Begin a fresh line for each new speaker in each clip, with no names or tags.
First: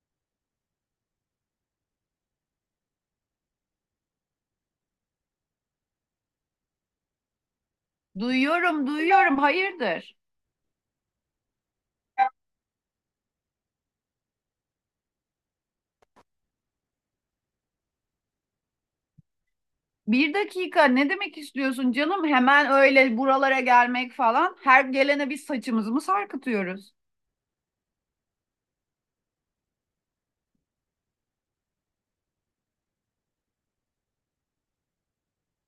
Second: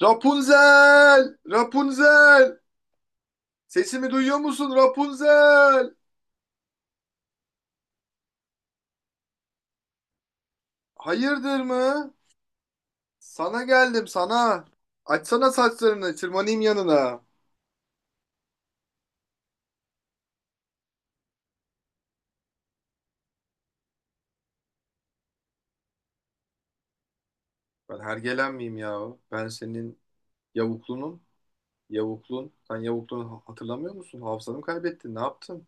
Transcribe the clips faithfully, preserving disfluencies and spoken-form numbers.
Rapunzel! Rapunzel! Sesimi duyuyor musun Rapunzel?
Duyuyorum, duyuyorum. Hayırdır?
Hayırdır mı? Sana geldim sana. Açsana saçlarını, tırmanayım yanına.
Bir dakika ne demek istiyorsun canım? Hemen öyle buralara gelmek falan. Her gelene biz saçımızı mı sarkıtıyoruz?
Ben hergelen miyim ya? Ben senin yavuklunum. Yavuklun. Sen yavuklunu hatırlamıyor musun? Hafızanı mı kaybettin? Ne yaptın?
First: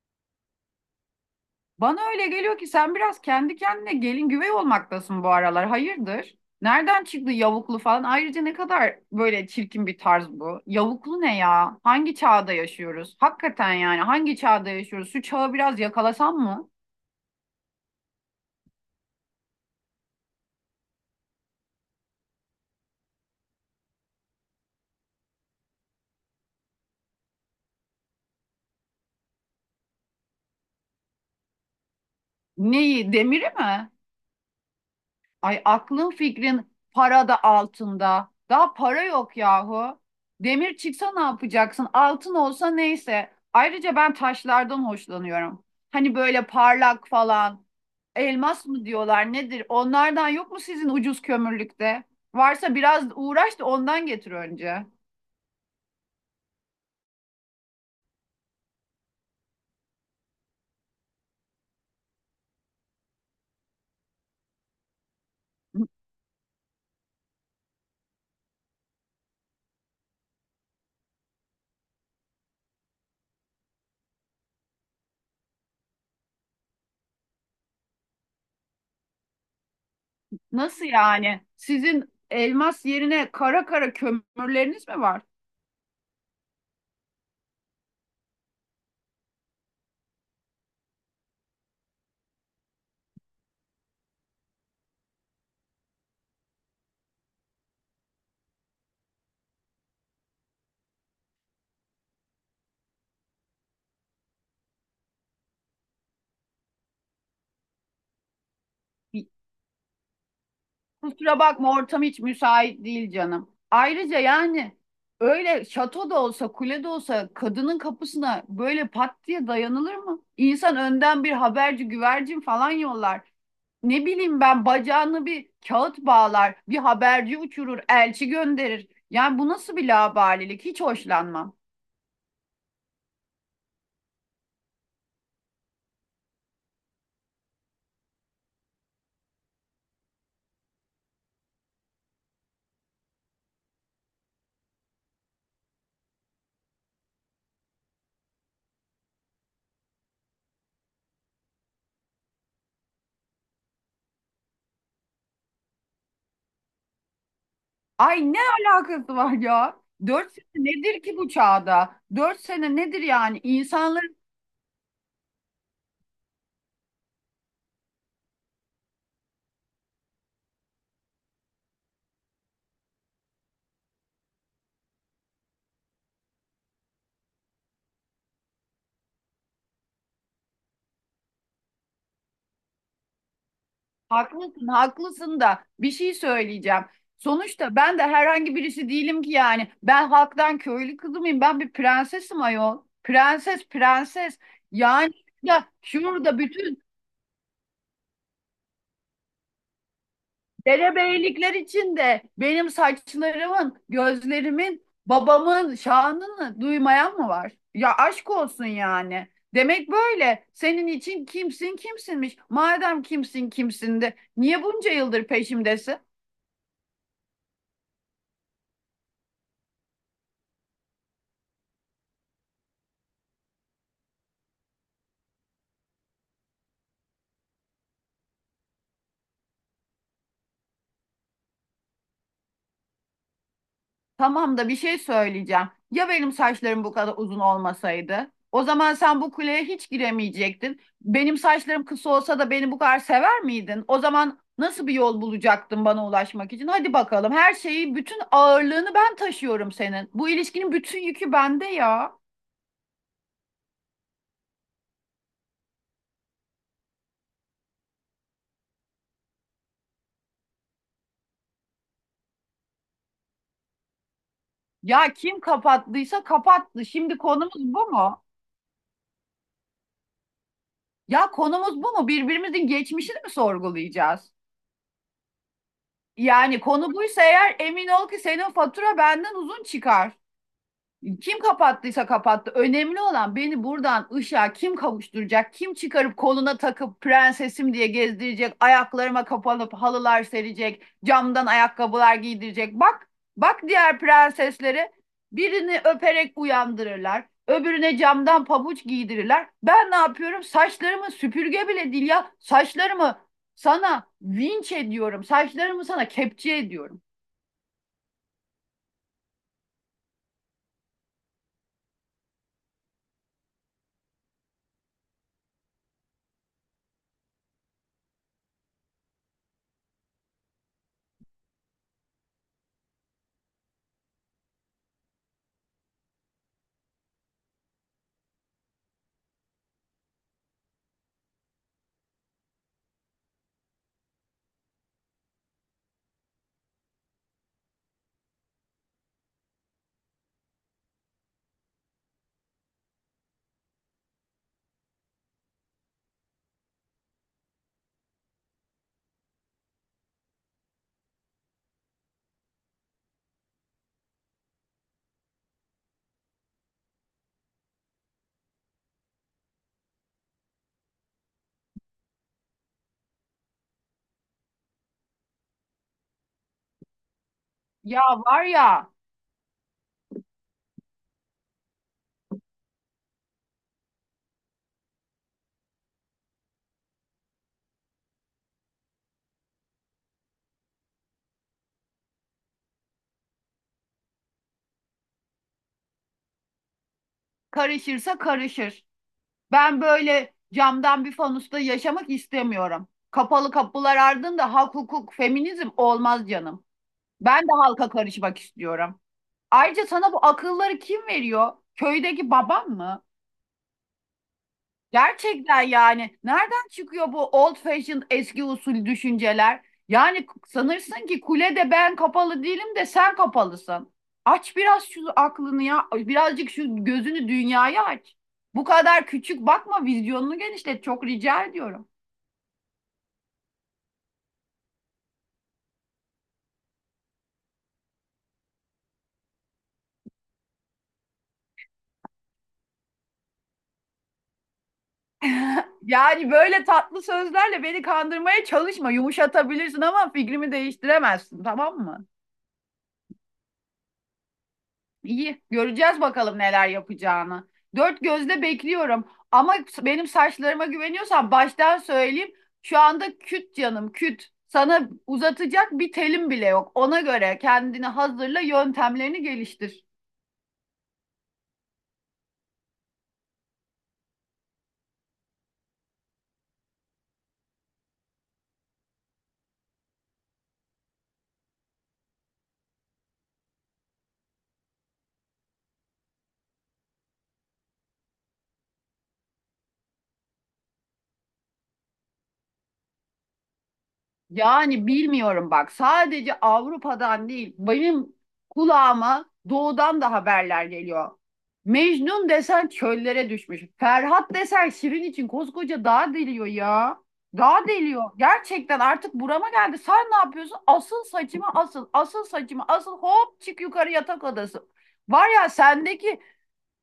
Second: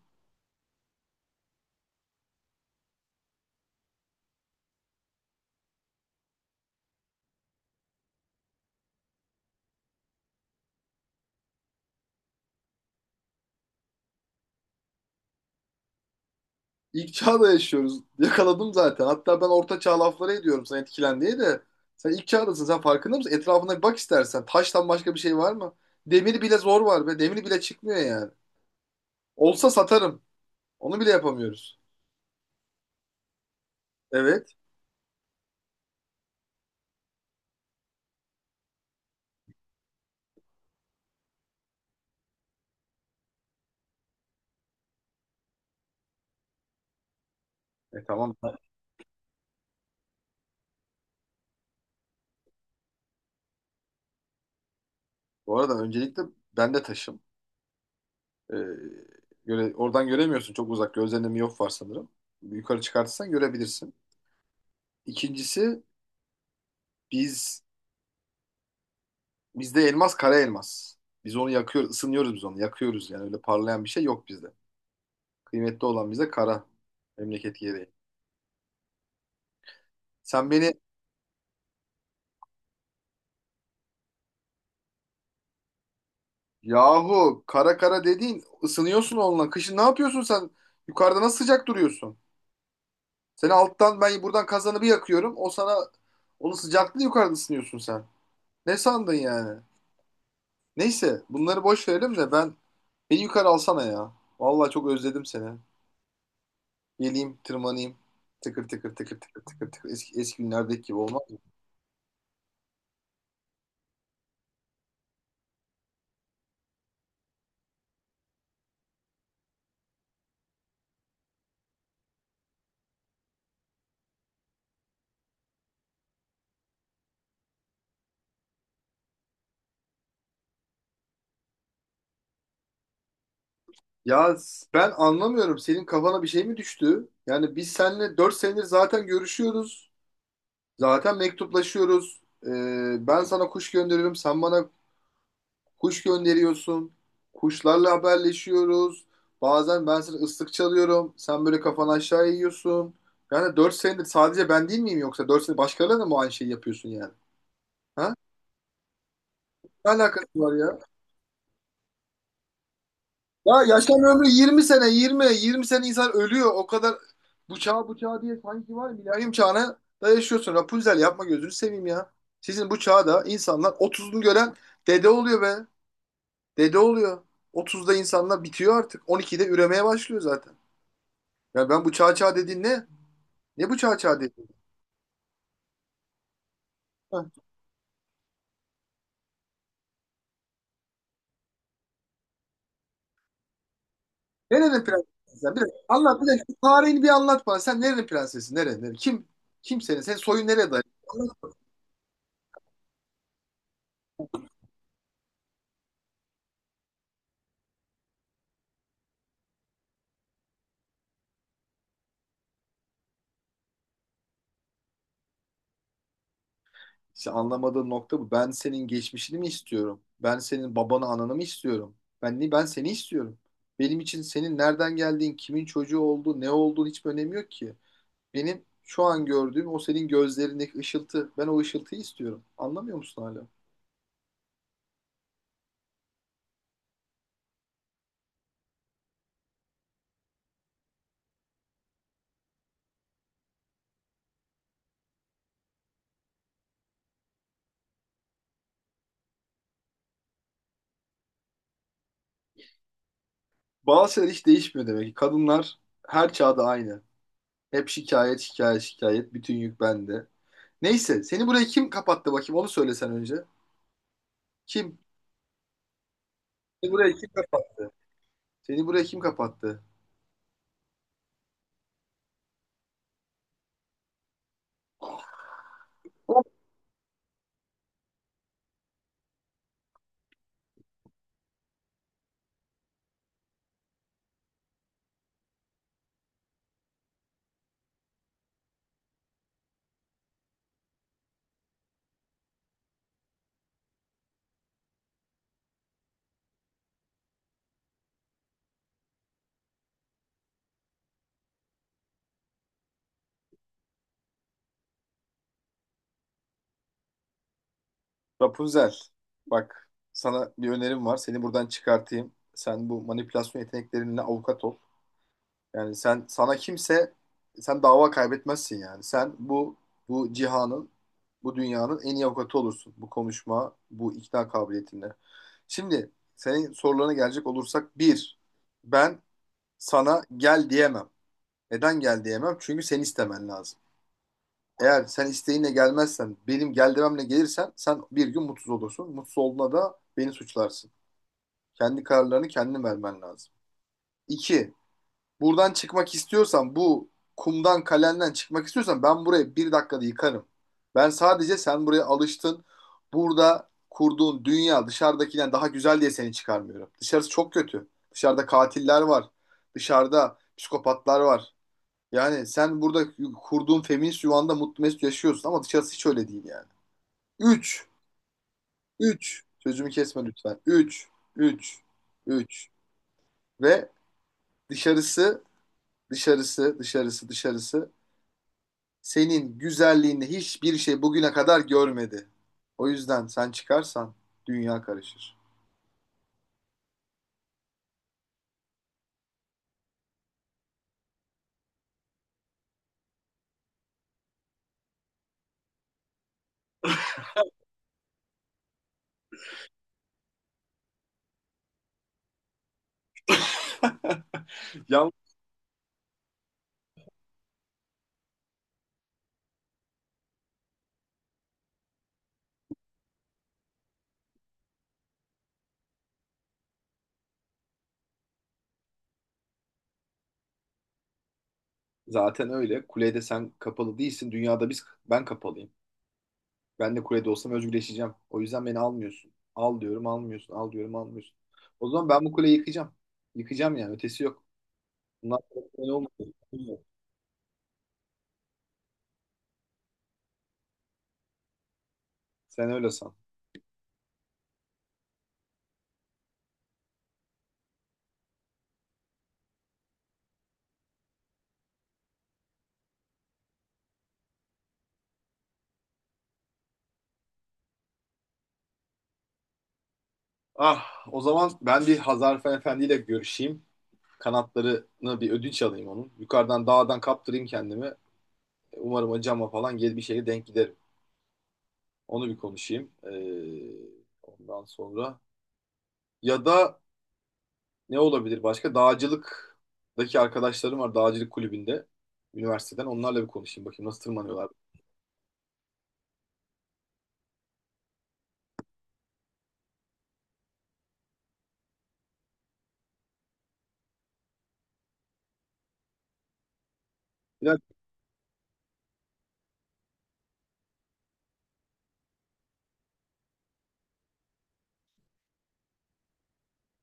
Bana öyle geliyor ki sen biraz kendi kendine gelin güvey olmaktasın bu aralar. Hayırdır? Nereden çıktı yavuklu falan? Ayrıca ne kadar böyle çirkin bir tarz bu. Yavuklu ne ya? Hangi çağda yaşıyoruz? Hakikaten yani hangi çağda yaşıyoruz? Şu çağı biraz yakalasan mı?
İlk çağda yaşıyoruz. Yakaladım zaten. Hatta ben orta çağ lafları ediyorum sana etkilen diye de. Sen ilk çağdasın. Sen farkında mısın? Etrafına bir bak istersen. Taştan başka bir şey var mı? Demir bile zor var be. Demir bile çıkmıyor yani. Olsa satarım. Onu bile yapamıyoruz.
Neyi? Demiri mi?
Evet.
Ay aklın fikrin para da altında. Daha para yok yahu. Demir çıksa ne yapacaksın? Altın olsa neyse. Ayrıca ben taşlardan hoşlanıyorum. Hani böyle parlak falan.
E tamam.
Elmas mı diyorlar nedir? Onlardan yok mu sizin ucuz kömürlükte? Varsa biraz uğraş da ondan getir önce.
Bu arada öncelikle ben de taşım. Ee, göre, oradan göremiyorsun çok uzak. Gözlerinde miyop var sanırım. Yukarı çıkartırsan görebilirsin. İkincisi biz bizde elmas kara elmas. Biz onu yakıyoruz, ısınıyoruz biz onu. Yakıyoruz yani öyle parlayan bir şey yok bizde. Kıymetli olan bize kara. Memleket gereği. Sen beni
Nasıl yani? Sizin elmas yerine kara kara kömürleriniz mi var?
yahu, kara kara dediğin ısınıyorsun onunla. Kışın ne yapıyorsun sen? Yukarıda nasıl sıcak duruyorsun? Seni alttan ben buradan kazanı bir yakıyorum. O sana onun sıcaklığı yukarıda ısınıyorsun sen. Ne sandın yani? Neyse bunları boş verelim de ben beni yukarı alsana ya. Vallahi çok özledim seni. Geleyim tırmanayım. Tıkır tıkır tıkır tıkır tıkır tıkır eski, eski günlerdeki gibi olmaz mı?
Kusura bakma ortam hiç müsait değil canım. Ayrıca yani öyle şato da olsa kule de olsa kadının kapısına böyle pat diye dayanılır mı? İnsan önden bir haberci güvercin falan yollar. Ne bileyim ben bacağını bir kağıt bağlar, bir haberci uçurur, elçi gönderir. Yani bu nasıl bir laubalilik? Hiç hoşlanmam.
Ya s- ben anlamıyorum, senin kafana bir şey mi düştü? Yani biz seninle dört senedir zaten görüşüyoruz. Zaten mektuplaşıyoruz. Ee, ben sana kuş gönderiyorum. Sen bana Kuş gönderiyorsun. Kuşlarla haberleşiyoruz. Bazen ben sana ıslık çalıyorum. Sen böyle kafanı aşağı yiyorsun. Yani dört senedir sadece ben değil miyim yoksa? Dört senedir başkalarına da mı aynı şeyi yapıyorsun yani? Ha?
Ay ne alakası var ya?
Ne alakası
Dört sene
var ya?
nedir ki bu çağda? Dört sene nedir yani?
Ya yaşam
İnsanların.
ömrü yirmi sene, yirmi yirmi sene insan ölüyor. O kadar. Bu çağ bu çağ diye sanki var. Milenyum çağına da yaşıyorsun. Rapunzel yapma, gözünü seveyim ya. Sizin bu çağda insanlar otuzunu gören dede oluyor be. Dede oluyor. Otuzda insanlar bitiyor artık. on ikide üremeye başlıyor zaten. Ya ben, bu çağ çağ dediğin ne? Ne bu çağ çağ dediğin?
Haklısın, haklısın da bir şey söyleyeceğim.
Ha.
Sonuçta ben de herhangi birisi değilim ki yani. Ben halktan köylü kızı mıyım? Ben bir prensesim ayol. Prenses, prenses.
Nerenin
Yani
prensesi sen? Bir
ya
dakika, anlat bir
şurada
dakika. Şu
bütün
tarihini bir anlat bana. Sen nerenin prensesi? Nere, nere? Kim? Kim senin? Senin soyun nereye dayanıyor?
derebeylikler içinde benim saçlarımın, gözlerimin, babamın şanını duymayan mı var? Ya aşk olsun yani. Demek böyle. Senin için kimsin kimsinmiş. Madem kimsin kimsin de niye bunca yıldır peşimdesin?
İşte anlamadığın nokta bu. Ben senin geçmişini mi istiyorum? Ben senin babanı ananı mı istiyorum? Ben ni ben seni istiyorum. Benim için senin nereden geldiğin, kimin çocuğu olduğu, ne olduğun hiç önemi yok ki. Benim şu an gördüğüm o senin gözlerindeki ışıltı. Ben o ışıltıyı istiyorum. Anlamıyor musun hala?
Tamam da bir şey söyleyeceğim. Ya benim saçlarım bu kadar uzun olmasaydı? O zaman sen bu kuleye hiç giremeyecektin. Benim saçlarım kısa olsa da beni bu kadar sever miydin? O zaman nasıl bir yol bulacaktın bana ulaşmak için? Hadi bakalım. Her şeyi, bütün ağırlığını ben taşıyorum senin. Bu ilişkinin bütün yükü bende ya.
Bazı şeyler hiç değişmiyor demek ki. Kadınlar her çağda aynı. Hep şikayet, şikayet, şikayet. Bütün yük bende. Neyse, seni buraya kim kapattı bakayım? Onu söylesen önce. Kim?
Ya kim kapattıysa kapattı.
Seni buraya
Şimdi
kim
konumuz
kapattı?
bu mu?
Seni buraya kim kapattı?
Ya konumuz bu mu? Birbirimizin geçmişini mi sorgulayacağız? Yani konu buysa eğer emin ol ki senin fatura benden uzun çıkar. Kim kapattıysa kapattı. Önemli olan beni buradan ışığa kim kavuşturacak, kim çıkarıp koluna takıp prensesim diye gezdirecek, ayaklarıma kapanıp halılar serecek, camdan ayakkabılar giydirecek. Bak, bak diğer prensesleri birini öperek uyandırırlar, öbürüne camdan pabuç giydirirler. Ben ne yapıyorum? Saçlarımı süpürge bile değil ya, saçlarımı sana vinç ediyorum, saçlarımı sana kepçe ediyorum.
Rapunzel. Bak, sana bir önerim var. Seni buradan çıkartayım. Sen bu manipülasyon yeteneklerinle avukat ol. Yani sen sana kimse sen dava kaybetmezsin yani. Sen bu bu cihanın, bu dünyanın en iyi avukatı olursun. Bu konuşma, bu ikna kabiliyetinle. Şimdi senin sorularına gelecek olursak bir, ben sana gel diyemem. Neden gel diyemem? Çünkü sen istemen lazım. Eğer sen isteğinle gelmezsen, benim gel dememle gelirsen sen bir gün mutsuz olursun. Mutsuz olduğuna da beni suçlarsın. Kendi kararlarını kendin vermen lazım. İki, buradan çıkmak istiyorsan, bu kumdan kalenden çıkmak istiyorsan ben burayı bir dakikada yıkarım. Ben sadece, sen buraya alıştın. Burada kurduğun dünya dışarıdakinden daha güzel diye seni çıkarmıyorum. Dışarısı çok kötü. Dışarıda katiller var. Dışarıda psikopatlar var. Yani sen burada kurduğun feminist yuvanda mutlu mesut yaşıyorsun ama dışarısı hiç öyle değil yani. Üç,
Ya var ya,
üç. Sözümü kesme lütfen. Üç, üç, üç. Ve dışarısı, dışarısı, dışarısı, dışarısı senin güzelliğini hiçbir şey bugüne kadar görmedi. O yüzden sen çıkarsan dünya karışır.
karışırsa karışır. Ben böyle camdan bir fanusta yaşamak istemiyorum. Kapalı kapılar ardında hak, hukuk, feminizm olmaz canım. Ben de halka karışmak istiyorum. Ayrıca sana bu akılları kim veriyor? Köydeki babam mı?
Yalnız
Gerçekten yani nereden çıkıyor bu old fashioned eski usul düşünceler? Yani sanırsın ki kulede ben kapalı değilim de sen kapalısın. Aç biraz şu aklını ya. Birazcık şu gözünü dünyaya aç. Bu kadar küçük bakma vizyonunu genişlet çok rica ediyorum.
zaten öyle. Kulede sen kapalı değilsin. Dünyada biz ben kapalıyım. Ben de kulede olsam özgürleşeceğim. O yüzden beni almıyorsun. Al diyorum almıyorsun. Al diyorum almıyorsun. O zaman ben bu kuleyi yıkacağım. Yıkacağım yani. Ötesi yok. Bunlar kolay olmadı.
Yani böyle tatlı sözlerle beni kandırmaya çalışma. Yumuşatabilirsin ama fikrimi değiştiremezsin tamam mı?
Sen öyle san.
İyi, göreceğiz bakalım neler yapacağını. Dört gözle bekliyorum. Ama benim saçlarıma güveniyorsan baştan söyleyeyim. Şu anda küt canım, küt. Sana uzatacak bir telim bile yok. Ona göre kendini hazırla, yöntemlerini geliştir.
Ah, o zaman ben bir Hazar Efendi ile görüşeyim. Kanatlarını bir ödünç alayım onun. Yukarıdan dağdan kaptırayım kendimi. Umarım o cama falan gel bir şeye denk giderim. Onu bir konuşayım. Ee, ondan sonra ya da ne olabilir başka? Dağcılıktaki arkadaşlarım var, dağcılık kulübünde üniversiteden. Onlarla bir konuşayım bakayım nasıl tırmanıyorlar.
Yani bilmiyorum bak sadece Avrupa'dan değil benim kulağıma doğudan da haberler geliyor. Mecnun desen çöllere düşmüş. Ferhat desen Şirin için koskoca dağ deliyor ya.
Bir dakika,
Dağ deliyor. Gerçekten artık burama geldi. Sen ne yapıyorsun? Asıl saçımı asıl, asıl saçımı asıl hop çık yukarı yatak odası. Var ya sendeki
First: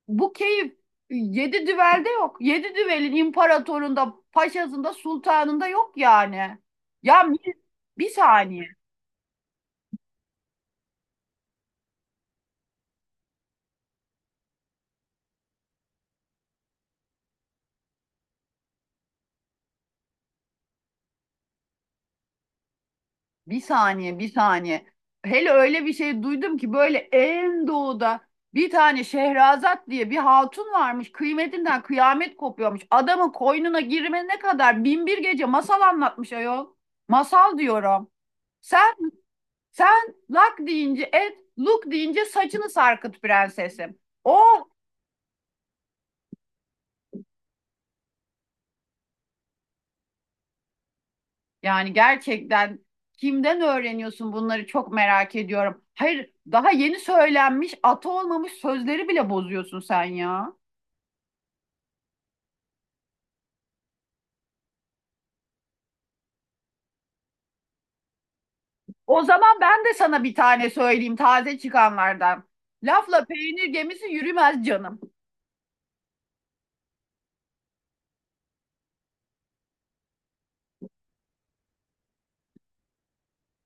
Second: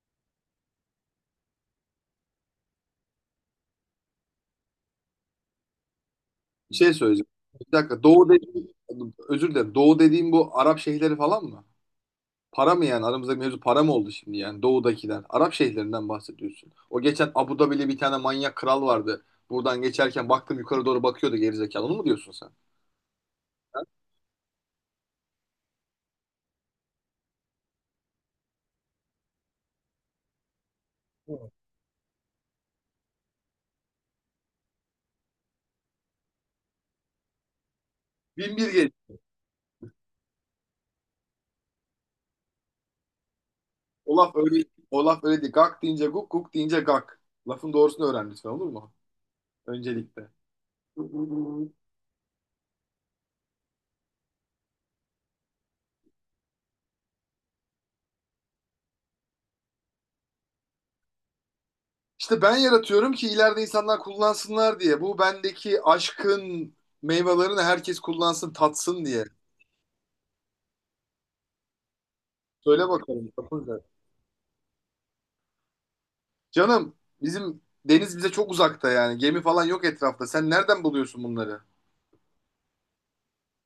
bu keyif yedi düvelde yok. Yedi düvelin imparatorunda, paşasında, sultanında yok yani.
bir şey
Ya
söyleyeceğim.
mi-
Bir dakika,
bir
doğu
saniye,
dediğim, özür dilerim. Doğu dediğim bu Arap şehirleri falan mı? Para mı yani? Aramızdaki mevzu para mı oldu şimdi yani, Doğu'dakiler? Arap şehirlerinden bahsediyorsun. O geçen Abu Dhabi'li bir tane manyak kral vardı. Buradan geçerken baktım yukarı doğru bakıyordu gerizekalı. Onu mu diyorsun sen?
bir saniye, bir saniye. Hele öyle bir şey duydum ki böyle en doğuda bir tane Şehrazat diye bir hatun varmış. Kıymetinden kıyamet kopuyormuş. Adamın koynuna girmene kadar bin bir gece masal anlatmış ayol. Masal diyorum.
Bin bir gel.
Sen sen lak deyince et, luk deyince saçını sarkıt prensesim.
O laf öyle,
Oh.
o laf öyle değil. Gak deyince guk, guk deyince gak. Lafın doğrusunu öğren lütfen, olur mu? Öncelikle.
Yani gerçekten kimden öğreniyorsun bunları çok merak ediyorum. Hayır, daha yeni söylenmiş, atı olmamış sözleri bile bozuyorsun sen ya.
İşte ben yaratıyorum ki ileride insanlar kullansınlar diye. Bu bendeki aşkın meyvelerini herkes kullansın, tatsın
O
diye.
zaman ben de sana bir tane söyleyeyim taze çıkanlardan.
Söyle
Lafla
bakalım
peynir
Tapunca.
gemisi yürümez canım.
Canım bizim deniz bize çok uzakta yani. Gemi falan yok etrafta. Sen nereden buluyorsun bunları?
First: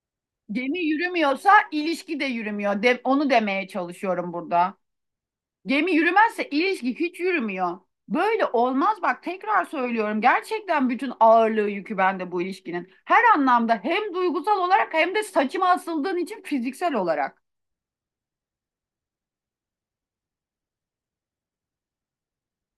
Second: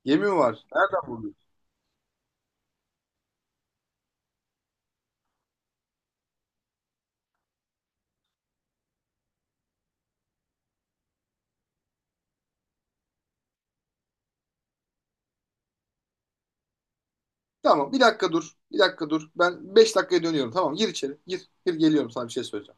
Gemi mi var?
Gemi
Nereden buluyorsun?
yürümüyorsa ilişki de yürümüyor. De- onu demeye çalışıyorum burada. Gemi yürümezse ilişki hiç yürümüyor. Böyle olmaz bak tekrar söylüyorum. Gerçekten bütün ağırlığı yükü bende bu ilişkinin. Her anlamda hem duygusal olarak hem de saçıma asıldığın için fiziksel olarak.
Tamam bir dakika dur. Bir dakika dur. Ben beş dakikaya dönüyorum. Tamam, gir içeri. Gir. Gir, geliyorum, sana bir şey söyleyeceğim.